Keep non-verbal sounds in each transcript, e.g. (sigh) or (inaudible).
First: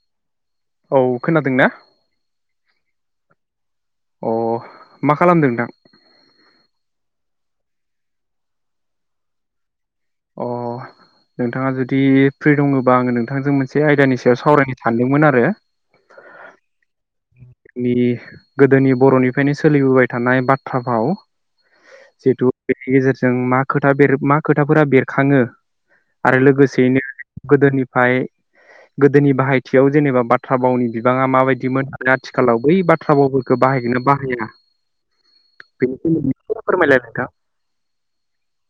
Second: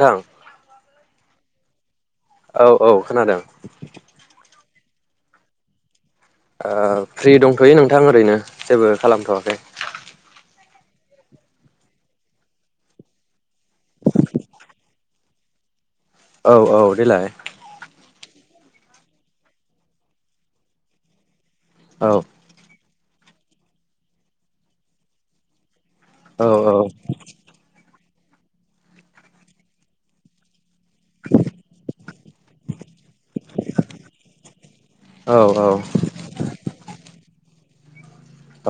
नोंथां खोनादों ना? औ औ खोनादों। अ मा खालामदों नोंथां? ओ फ्रि दंथ'यो नोंथां ओरैनो जेबो खालामथ'वाखै। अ नोंथाङा जुदि फ्रि दङबा आङो नोंथांजों मोनसे आयदानि सायाव सावरायनो सानदोंमोन आरो। औ औ देलाय जोंनि गोदोनि बर'निफ्रायनो सोलिबोबाय थानाय बाथ्रा भाव औ जिथु गेजेरजों मा खोथा मा खोथाफोरा बेर खाङो आरो औ लोगोसेयैनो गोदोनि फाय गोदोनि बाहायथियाव जेनेबा बाथ्रा भावनि बिबाङा माबायदिमोन आरो आथिखालाव बै बाथ्रा भावफोरखौ बाहायगोना बाहाया औ औ बेनि सोमोन्दै एसे फोरमायलाय नोंथां।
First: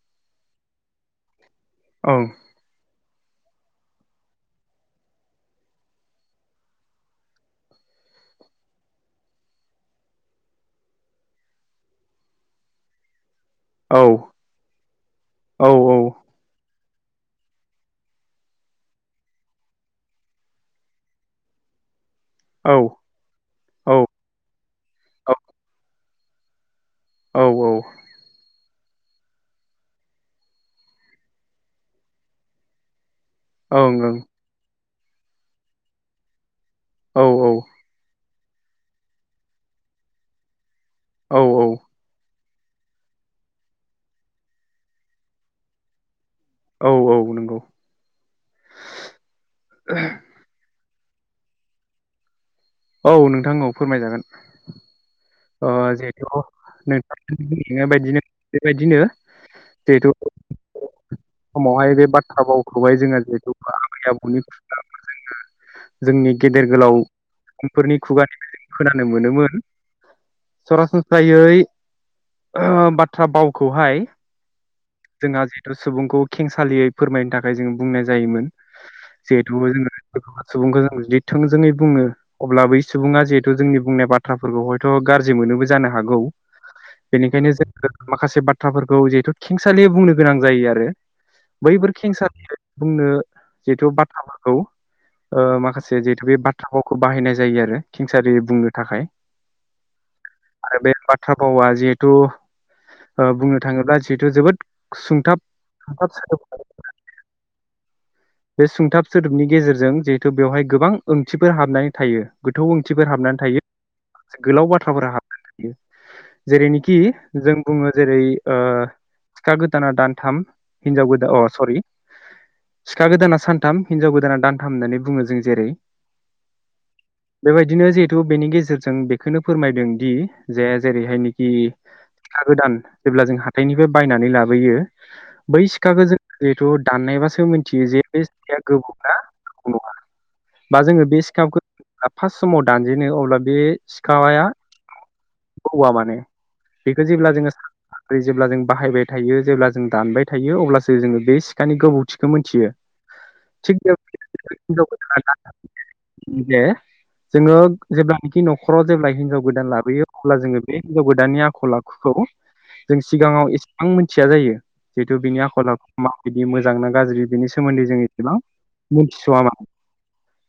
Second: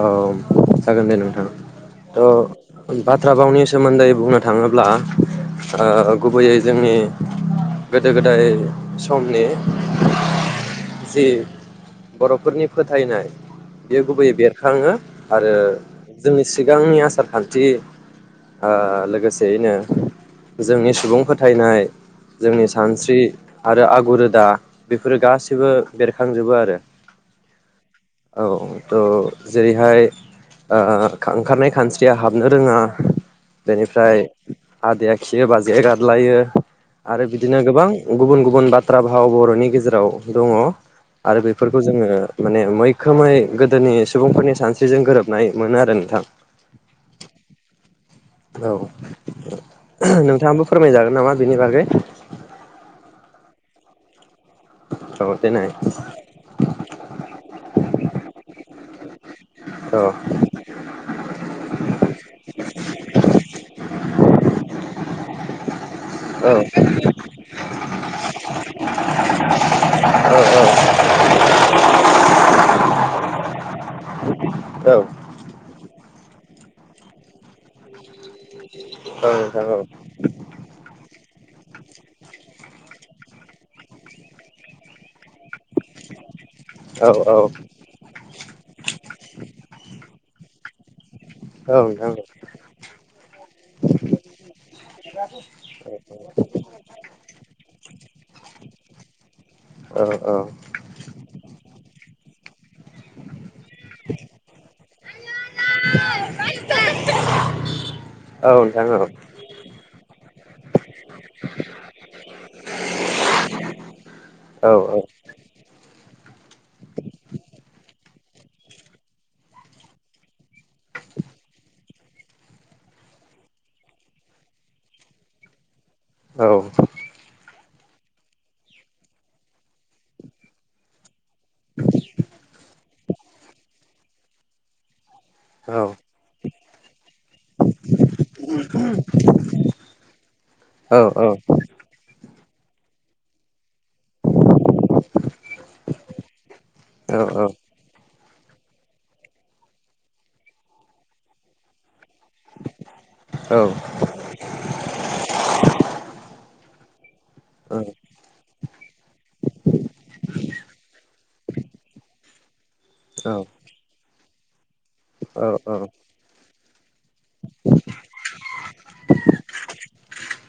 औ जागोन दे नोंथां। औ बाथ्रा भावनि सोमोन्दै बुंनो थाङोब्ला ओ गुबैयै जोंनि गोदो गोदाय समनि जि बर'फोरनि फोथायनाय बे औ गुबैयै बेर खाङो आरो औ जोंनि सि गांनि आसार खान्थि ओ लोगोसेयैनो जोंनि सुबुं फोथायनाय जोंनि औ सानस्रि आरो औ आगु रोदा बेफोरो गासैबो बेरखांजोबो आरो। औ औ। द। जेरैहाय ओ खा ओंखारनाय खानस्रिया हाबनो रोङा ओं ओं बेनिफ्राय आदैआ खियो बाजैया गादलायो औ आरो बिदिनो गोबां उम गुबुन गुबुन बाथ्रा भाव बरनि गेजेराव दङ औ आरो बेफोरखौ जोङो माने मैखोमै गोदोनि सु सुबुंफोरनि सानस्रिजों गोरोबनाय मोनो आरो नोंथां औ औ नंगौ। औ नो नोंथाङा आबो। फोरमायजागोन नामा बिनि बागै औ नोंथां औ फोरमायजागोन औ देनाय औ नोंथां औ नोंथां औ नोंथां औ नोंथां औ नोंथां औ नोंथां अ जितु न बेदिनो बेबायदिनो जिहेथु औ। समावहाय बे बाथ्रा भावखौहाय जोङो जिहेतु आबै आबौनि खुगा जोङो जोंनि गेदेर गोलाव फोरनि खुगानि खोनानो मोनोमोन सरासनस्रायै ओ बाथ्रा भावखौहाय जोंहा जिहेथु सुबुंखौ खेंसालियै फोरमायनो थाखाय जोङो बुंनाय जायोमोन जिहेथु जोङो सुबुंखौ जों जुदि थोंजोङै बुङो अब्ला बै सुबुङा जिहेथु जोंनि बुंनाय बाथ्राफोरखौ हयथ गाज्रि मोनोबो जानो हागौ बेनिखायनो जोङो माखासे बाथ्राफोरखौ जिहेथु दालि बुंनो गोनां जायो आरो। बैफोर खेंसा (unintelligible) बुंनो जिहेथु बाथ्राखौ माखासे जिहेथु बे बाथ्रा भावखौ बाहायनाय जायो आरो। खिंसारि बुंनो थाखाय आरो बे बाथ्रा बावा जिहेथु ओ बुंनो थाङोबा जिथु जोबोद सुंथाब (unintelligible) बे सुंथाब सोदोबनि गेजेरजों जिहेथु बेवहाय गोबां ओंथिफोर हाबनानै थायो गोथौ ओंथिफोर हाबनानै थायो से गोलाव बाथ्राफोर हाबनानै थायो जेरैनिखि जों बुङो जेरै ओ सिखा गोदाना दानथाम हिनजाव गोदा अ सरि सिखा गोदाना सानथाम हिनजाव गोदाना दानथाम होननानै बुङो जों जेरै औ बेबायदिनो जिहेतु बेनि गेजेरजों बेखौनो फोरमायदों दि जे जेरै हाय दि सिखा गोदान जेब्ला जों हाथायनिफ्राय बायनानै लाबोयो बै सिखाखो जों जिहेथु दाननायबासो मिथ जे बे सिखाया गोबौना गोबौ नङा बा‌ जोंङो बे सिखाखौ (unintelligible) फार्स्ट समाव दानजेनो अब्ला बे सिखाया बोवा माने बेखौ जेब्ला जोङो जेब्ला जों बाहायबाय थायो जेब्ला जों दानबाय थायो अब्लासो जोङो बे सिखानि गोबौथिखौ मिथियो थिग बेबादिनो हिनजाव गोदाना (unintelligible) जोङो जेब्लानाखि न'खराव जेब्ला हिनजाव गोदान लाबोयो अब्ला जोङो बे हिनजाव गोदाननि आखल आखुखौ जों औ सिगाङाव एसेबां मोन थिया जायो जिहेतु बिनि आखल आखुखौ माबदि मोजां ना गाज्रि बेनि सोमोन्दै जों एसेबां मिथिसव मा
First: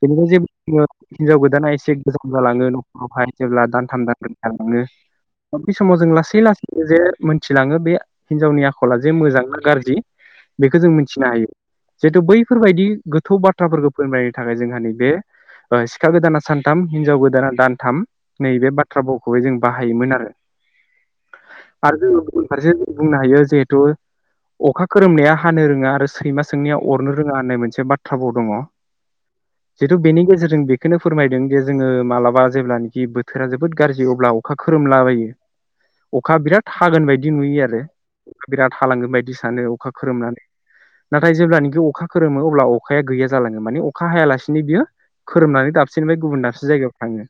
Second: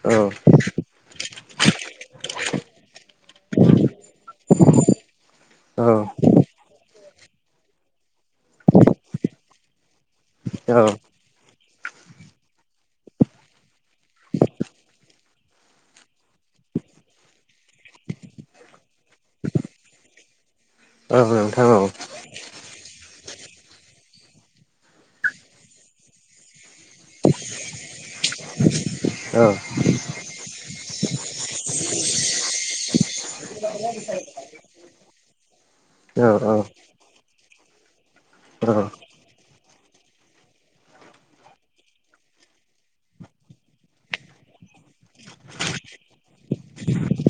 बेनिफ्राय जोङो हिनजाव गोदाना एसे गोजान जालाङो नखरावहाय जेब्ला दानथाम दानब्रै जालाङो बे समाव जों लासै लासैनो जे मोनथिलाङो दा बे हिनजावनि आखला जे मोजां ना गाज्रि बेखौ जों मिथिनो हायो। जिहेथु बैफोरबायदि गोथौ बाथ्राफोरखौ फोरमायनो थाखाय जोंहा नैबे सिखा गोदाना सानथाम हिनजाव गोदाना दानथाम नैबे बाथ्रा भावखौहाय जों बाहायोमोन आरो। आरो जोङो गुबुन फारसे बुंनो हायो जेहेथु अखा खोरोमनाया हानो रोङा आरो सैमा सों सोंनाया अरनो रोङा होननाय मोनसे बाथ्रा थ्रा भाव दङ जिहेतु बेनि गेजेरजों बेखौनो फोरमायदों जे जोङो मालाबा जेब्लानोखि बोथोरा जोबोद गाज्रि अब्ला अखा खोरोमलाबायो अखा बिराद हागोन बायदि नुयो आरो बिराद हालांगोन बायदि सानो अखा खोरोमनानै नाथाय जेब्लानाखि अखा खोरोमो अब्ला अखाया गैया जालाङो माने अखा हायालासिनो बियो खोरोमनानै दाबसिनबाय गुबुन दाबसे जायगायाव थाङो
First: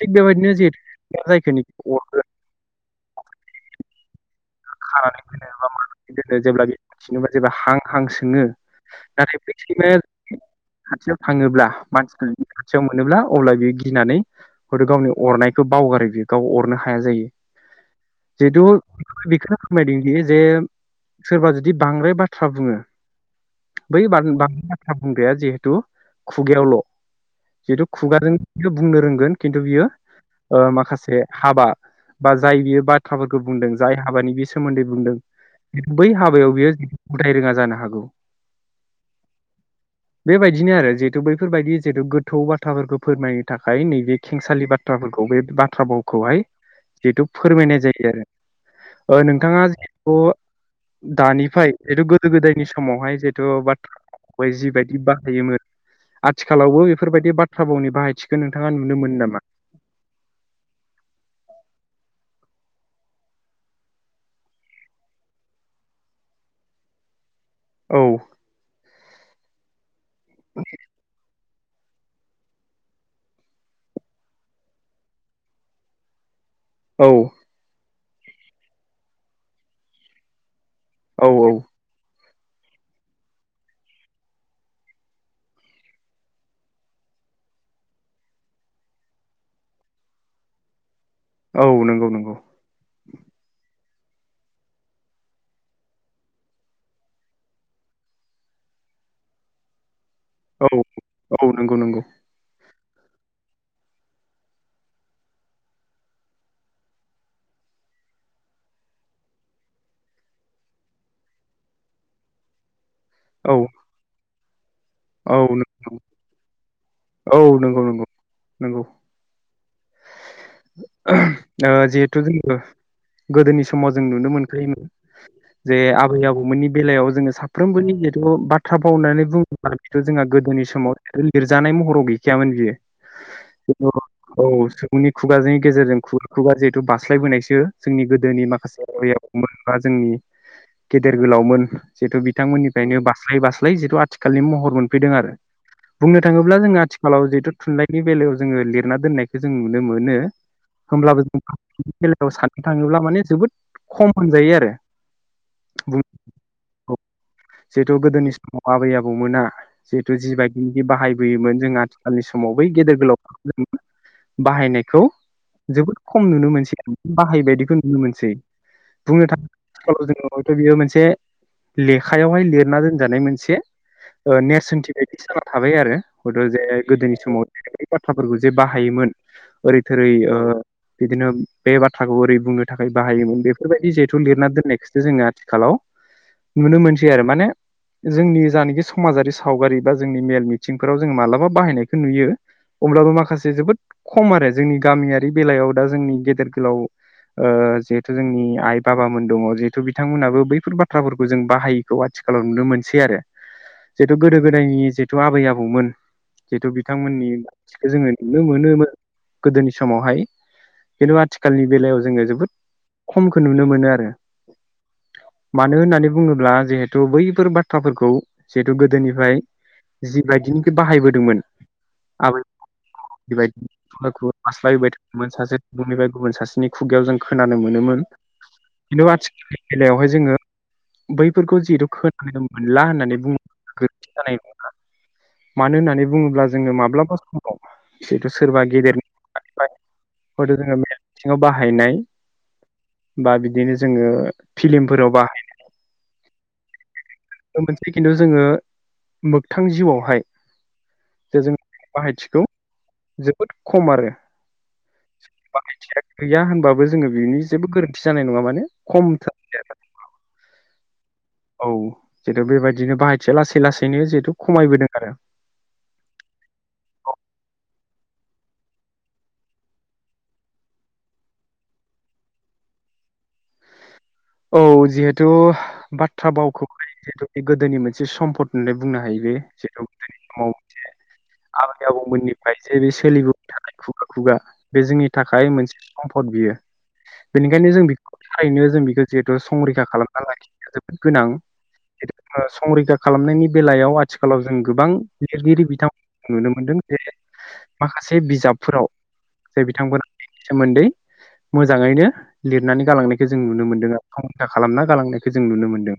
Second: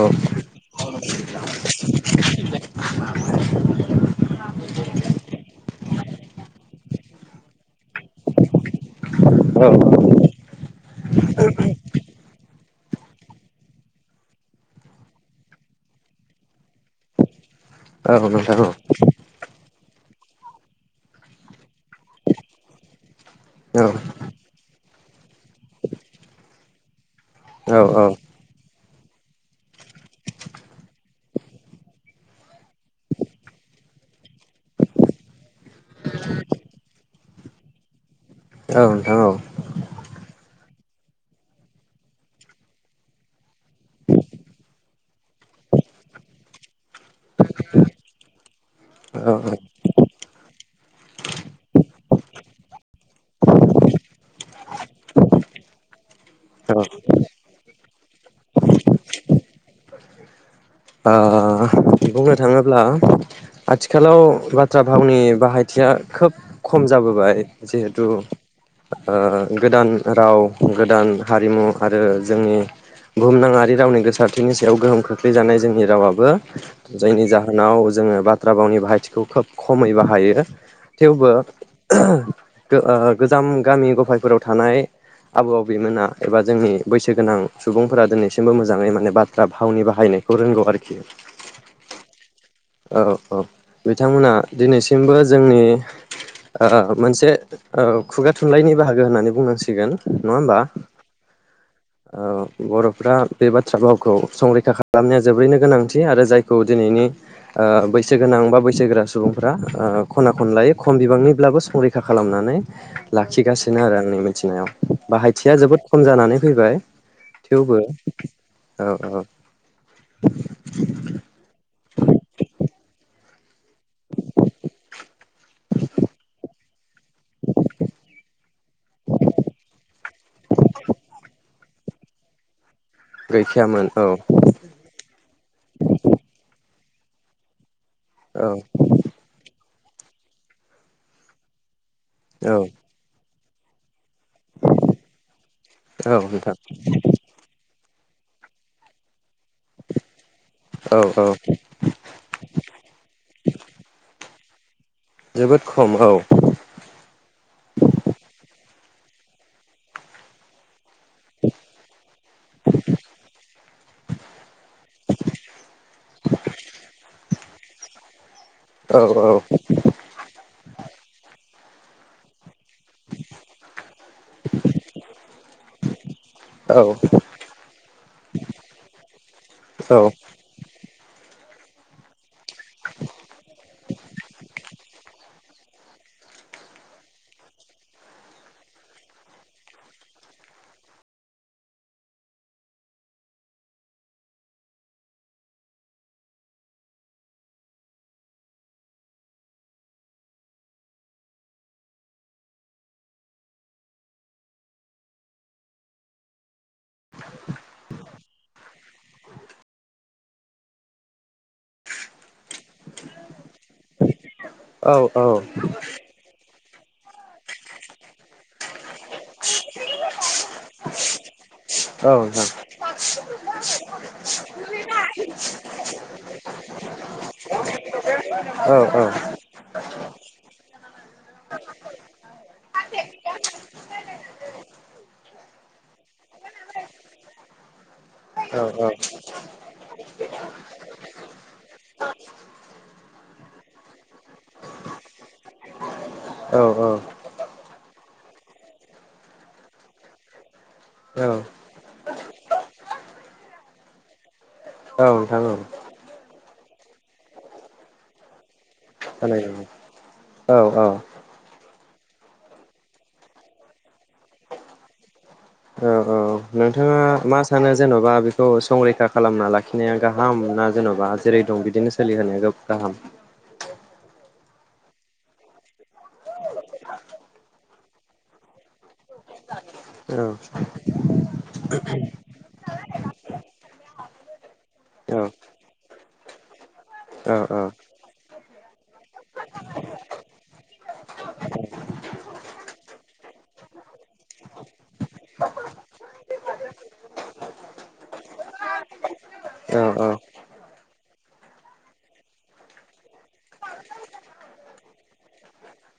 थिग बेबायदिनो जिहेथु जायखौनिखि अर खानानै दोनो बा मानानै दोनो जेब्ला बेदिनो बा जेब्ला हां हां सोङो नाथाय बैदि सैमाया खाथियाव थाङोब्ला मानसिफोर खाथियाव मोनोब्ला अब्ला बियो गिनानै हयथ' गावनि अरनायखौ बावगारो बियो गाव अरनो हाया जायो। औ नोंथां औ बिखोनो फोरमायदों बि जे सोरबा जुदि बांद्राय बाथ्रा बुङो बै (unintelligible) (unintelligible) जिहेतु खुगायावल जिहेथु खुगा जों बुंनो रोंगोन खिन्थु बियो ओ माखासे हाबा बा जाय बियो बाथ्राफोरखौ बुंदों जाय हाबानि बे सोमोन्दै बुंदों बै हाबायाव बियो उदाय रोङा जानो हागौ औ नोंथां औ बेबायदिनो आरो जिहेतु बैफोरबायदि जिहेतु गोथौ बाथ्राफोरखौ फोरमायनो थाखाय नैबे खेंसालि बाथ्राफोरखौ बे बाथ्रा भावखौहाय जिहेथु फोरमायनाय जायो आरो ओ नोंथाङा जिहेथु दानिफ्राय जिहेथु गोदो गोदायनि समावहाय जिहेथु बाथ्राहाय जिबायदि बाहायोमोन आथिखालावबो बेफोरबायदि बाथ्रा भावनि बाहायथिखौ नोंथाङा नुनो मोनो नामा? ओ बुंनो थाङोब्ला आथिखालाव बाथ्रा भावनि बाहायथिया खोब खम जाबोबाय औ जिहेतु ओ गोदान राव गोदान हारिमु आरो जोंनि बुहुमनााङारि रावनि गोसारथिनि सायाव गोहोम खोख्लैजानाय जोंनि रावाबो औ जायनिजाहोनाव जोङो बाथ्रा बावनि बाहायथिखौ खोब खमै बाहायो औ थेवबो औ गो आ गोजाम मुगानि गफायफोराव थानाय आबौ आबैमोना एबा जोंनि बैसोगोनां सुबुंफोरा दिनैसिमबो मोजाङै माने बाथ्रा भावनि बाहायानाय खौ रोंगौ आरोखि औ नंगौ नंगौ औ औ बिथांमोना दिनैसिमबो जोंनि आ मोनसे खुगा थुनलाइनि बाहागो होननानै बुंनांसिगोन नङा होमबा औ औ नंगौ नंगौ ओ बर'फ्रा बे बाथ्रा भावखौ संरैखा खालामनाया जोबोरैनो गोनांथि आरो जायखौ दिनैनि ओ बैसोगोनां बा बैसोगोर सुबुंफ्रा खना खनलायै खम बिबांनिब्लाबो संरैखा खालामनानै औ लाखिगासिनो आरो आंनि (unintelligible) औ बाहायथिया नों- जोबोद खम जानानै फैबाय औ थेवबो नंगौ नंगौ नंगौ औ औ ओ जिहेतु जों गोदोनि समाव जों नुनो मोनखायोमोन जे आबै आबौमोननि बेलायाव जोङो साफ्रोमबोनि जिहेथु बाथ्रा बावनानै बुङोब्ला बेथ' जोंहा गोदोनि समाव लिरजानाय महराव गैखायामोन बियो गैखायामोन औ खुगाजों गेजेरजों खुगा जिहेथु बास्लायबोनायसो जोंनि गोदोनि औ माखासे आबै आबौ मोन बा जोंनि गेदेर गोलावमोन जिहेथु औ बिथांमोननिफ्रायनो बास्लाय बासाय (unintelligible) जिथु आथिखालनि महर मोनफैदों आरो बुंनो औ थाङोब्ला नोंथां जोङो आथिालाव जिहेथु थुनलाइ बेलायाव जो लिरना दोननाय जों नुनो मोनो औ होमब्लाबो औ जोंनि बेलायाव साननो थाङोब्ला माने जोबोद खम मोनजायो आरो (unintelligible) जोबोद खम बुंनो औ जिहेथु गोदोनि समाव आबै आबौमोना जिहेतु जिबायदि बाहायबोयोमोन जों आथिखालनि समाव बै गेदेर गोलाव बाहायनायखौ जोबोद खम नुनो मोनसै आरो बाहायबायदिखौ नुनो मोनसै औ बुंनो थाङोब्ला हयथ' बियो मोनसे लेखायावहाय लिर ना दोनजानाय मोनसे नेरसोनथि बायदि जाना थाबाय आरो हयथ' जे औ गोदोनि समाव जेरैबायदि बाथ्राफोरखौ जे बाहायोमोन ओरै औ थोरै ओ बिदिनो बे बाथ्राखौ ओरै बुंनो थाखाय बाहायोमोन बेफोरबायदि जिहेथु लिरना दोननायखौसो जोङो आथिखालाव नुनो मोनसै आरो माने जोंनि जानाखि समाजारि सावगारि बा जोंनि मेल मिथिंफोराव जों मालाबा बाहायनायखौ नुयो अब्लाबो माखासे जोबोद खम आरो जोंनि गामियारि बेलायाव दा जोंनि गेदेर गोलाव जिहेथु जोंनि आइ बाबामोन दङ जिहेथु बिथांमोनहाबो बैफोर बाथ्राफोरखौ जों बाहायैखौ आथिखालाव नुनो मोनसै आरो जिहेथु गोदो गोदायनि जिहेथु आबै आबौमोन जिहेथु बिथांमोननिखौ जोङो नुनो मोन नुनो मोनो गोदोनि समावहाय खिनथु आथिखालनि बेलायाव जोङो जोबोद खमखौ नुनो मोनो आरो औ औ मानो होननानै बुङोब्ला जिहेतु बैफोर बाथ्राफोरखौ जिहेथु गोद गोदोनिफ्राय जिबायदिनिखि बाहायबोदोंमोन नोंथां आबै खुगा खुगा बास्लायबोबाय थायोमोन सासे सुबुंनिफ्राय गुबुन सासेनि खुगायाव जों खोनानो मोनोमोन औ औ खिन्थु आथिखालनि बेलायावहाय जोङो बैफोरखौ जिहेथु खोनानो मोनला होननानै बुङोब्ला गोरोन्थि जानाय नङा मानो होननानै बुङोब्ला जोङो माब्लाबा समाव जिहेथु सोरबा गेदेर हयथ' जों मेल मिथिङाव बाहायनाय बा बिदि बिदिनो जोङो फिलिमफोराव बाहायनाय औ औ खिन्थु जोङो मोगथां जिउआवहाय जे औ जों बाहायथिखौ जोबोद खम आरो औ नोंथां औ बाहायथिया गैया होनबाबो जोङो बिनि जेबो गोरोन्थि जानाय नङा माने खमथ बानायनांगौ औ औ जितु बेबायदिनो बाहायथिया लासै लासैनो जिहेतु खमायबोदों आरो औ औ नोंथाङा मा सानो जेन'बा बेखौ संरैखा खालामना लाखिनाया गाहाम ना जेन'बा जेरै दं बिदिनो सोलिहोनाया गाहाम औ जिहेथु बाथ्रा भावखौहाय जिहेतु बे गोदोनि मोनसे सम्फद होननानै बुंनो हायो बे जिहेथु गोदोनि औ समाव मोनसे आबै आबौमोननिफ्राय जे बे सोलिबोगासिनो बेनि थाखाय खुगा खुगा बे जोंनि औ थाखाय मोनसे सम्फद बियो औ बेनिखायनो जों बेखौ थारैनो जों बेखौ जिहेथु संरैखा खालामना लाखिनाया जोबोद गोनां जिहेतु संरैखा खालामनायनि बेलायाव आथिखालाव जों गोबां लिरगिरि बिथांमोन नुनो मोनदों जे माखासे बिजाबफोराव जाय औ बिथांमोननि सोमोन्दै मोजाङैनो लिरनानै गालांनायखौ जों नुनो मोनदों आरो रैखा खालामना गालांनायखौ जों नुनो मोनदों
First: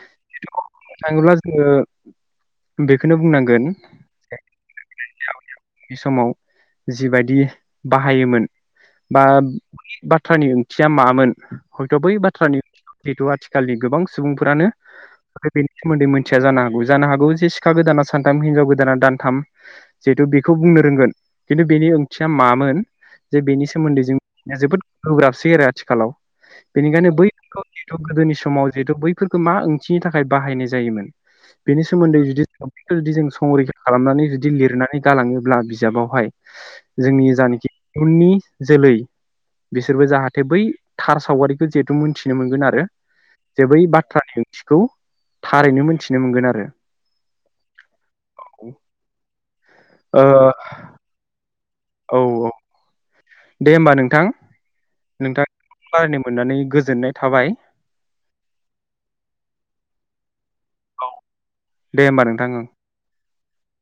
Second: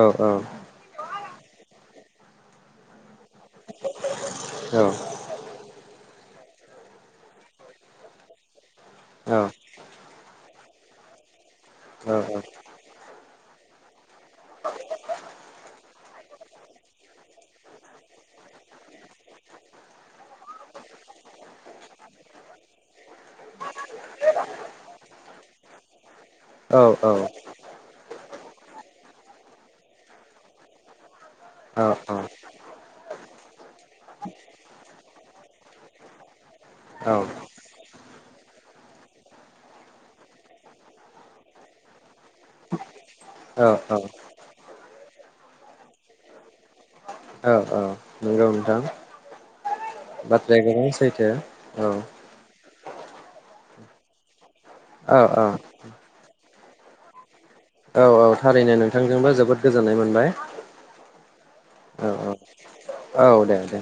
औ औ बुंनो थाङोब्ला जोङो बेखौनो बुंनांगोन बे आबै-आबौनि समाव जिबायदि बाहायोमोन बा बै बाथ्रानि ओंथिया मामोन हयथ' बै बाथ्रा बाथ्र जिहेथु आथिखालनि गोबां सुबुंफोरानो बेनि सोमोन्दै मिथिया जानो हागौ जानो हागौ जे सिखा गोदाना सानथाम हिनजाव गोदाना दानथाम जिहेथु बेखौ बुंनो रोंगोन खिन्थु बेनि ओंथिया मामोन जे बेनि सोमोन्दै जों जोबोद गोब्राबसै आरो आथिखालाव बेनिखायनो बै जिहेथु गोदोनि समाव जिहेथु बैफोरखौ मा ओंथिनि थाखाय बाहायनाय जायोमोन बेनि सोमोन्दै जुदि जों संरैखा खालामनानै जुदि लिरनानै गालाङोब्ला बिजाबावहाय औ जोंनि जेनाखि इयुननि जोलै बिसोरबो जाहाथे बै थार सावगारिखौ जिहेथु मिथि थि मोनगोन आरो जे बै बाथ्रानि ओंथिखौ थारैनो मोनथिनो मोनगोन आरो औ औ नंगौ नोंथां ओ बाथ्राया गोबां सैथो। औ औ। दे होमबा नोंथां औ औ (unintelligible) मोननानै गोजोननाय थाबाय। औ औ थारैनो नोंथांजोंबो जोबोद गोजोननाय मोनबाय। औ दे औ होमबा औ नोंथां ओं। औ दे दे।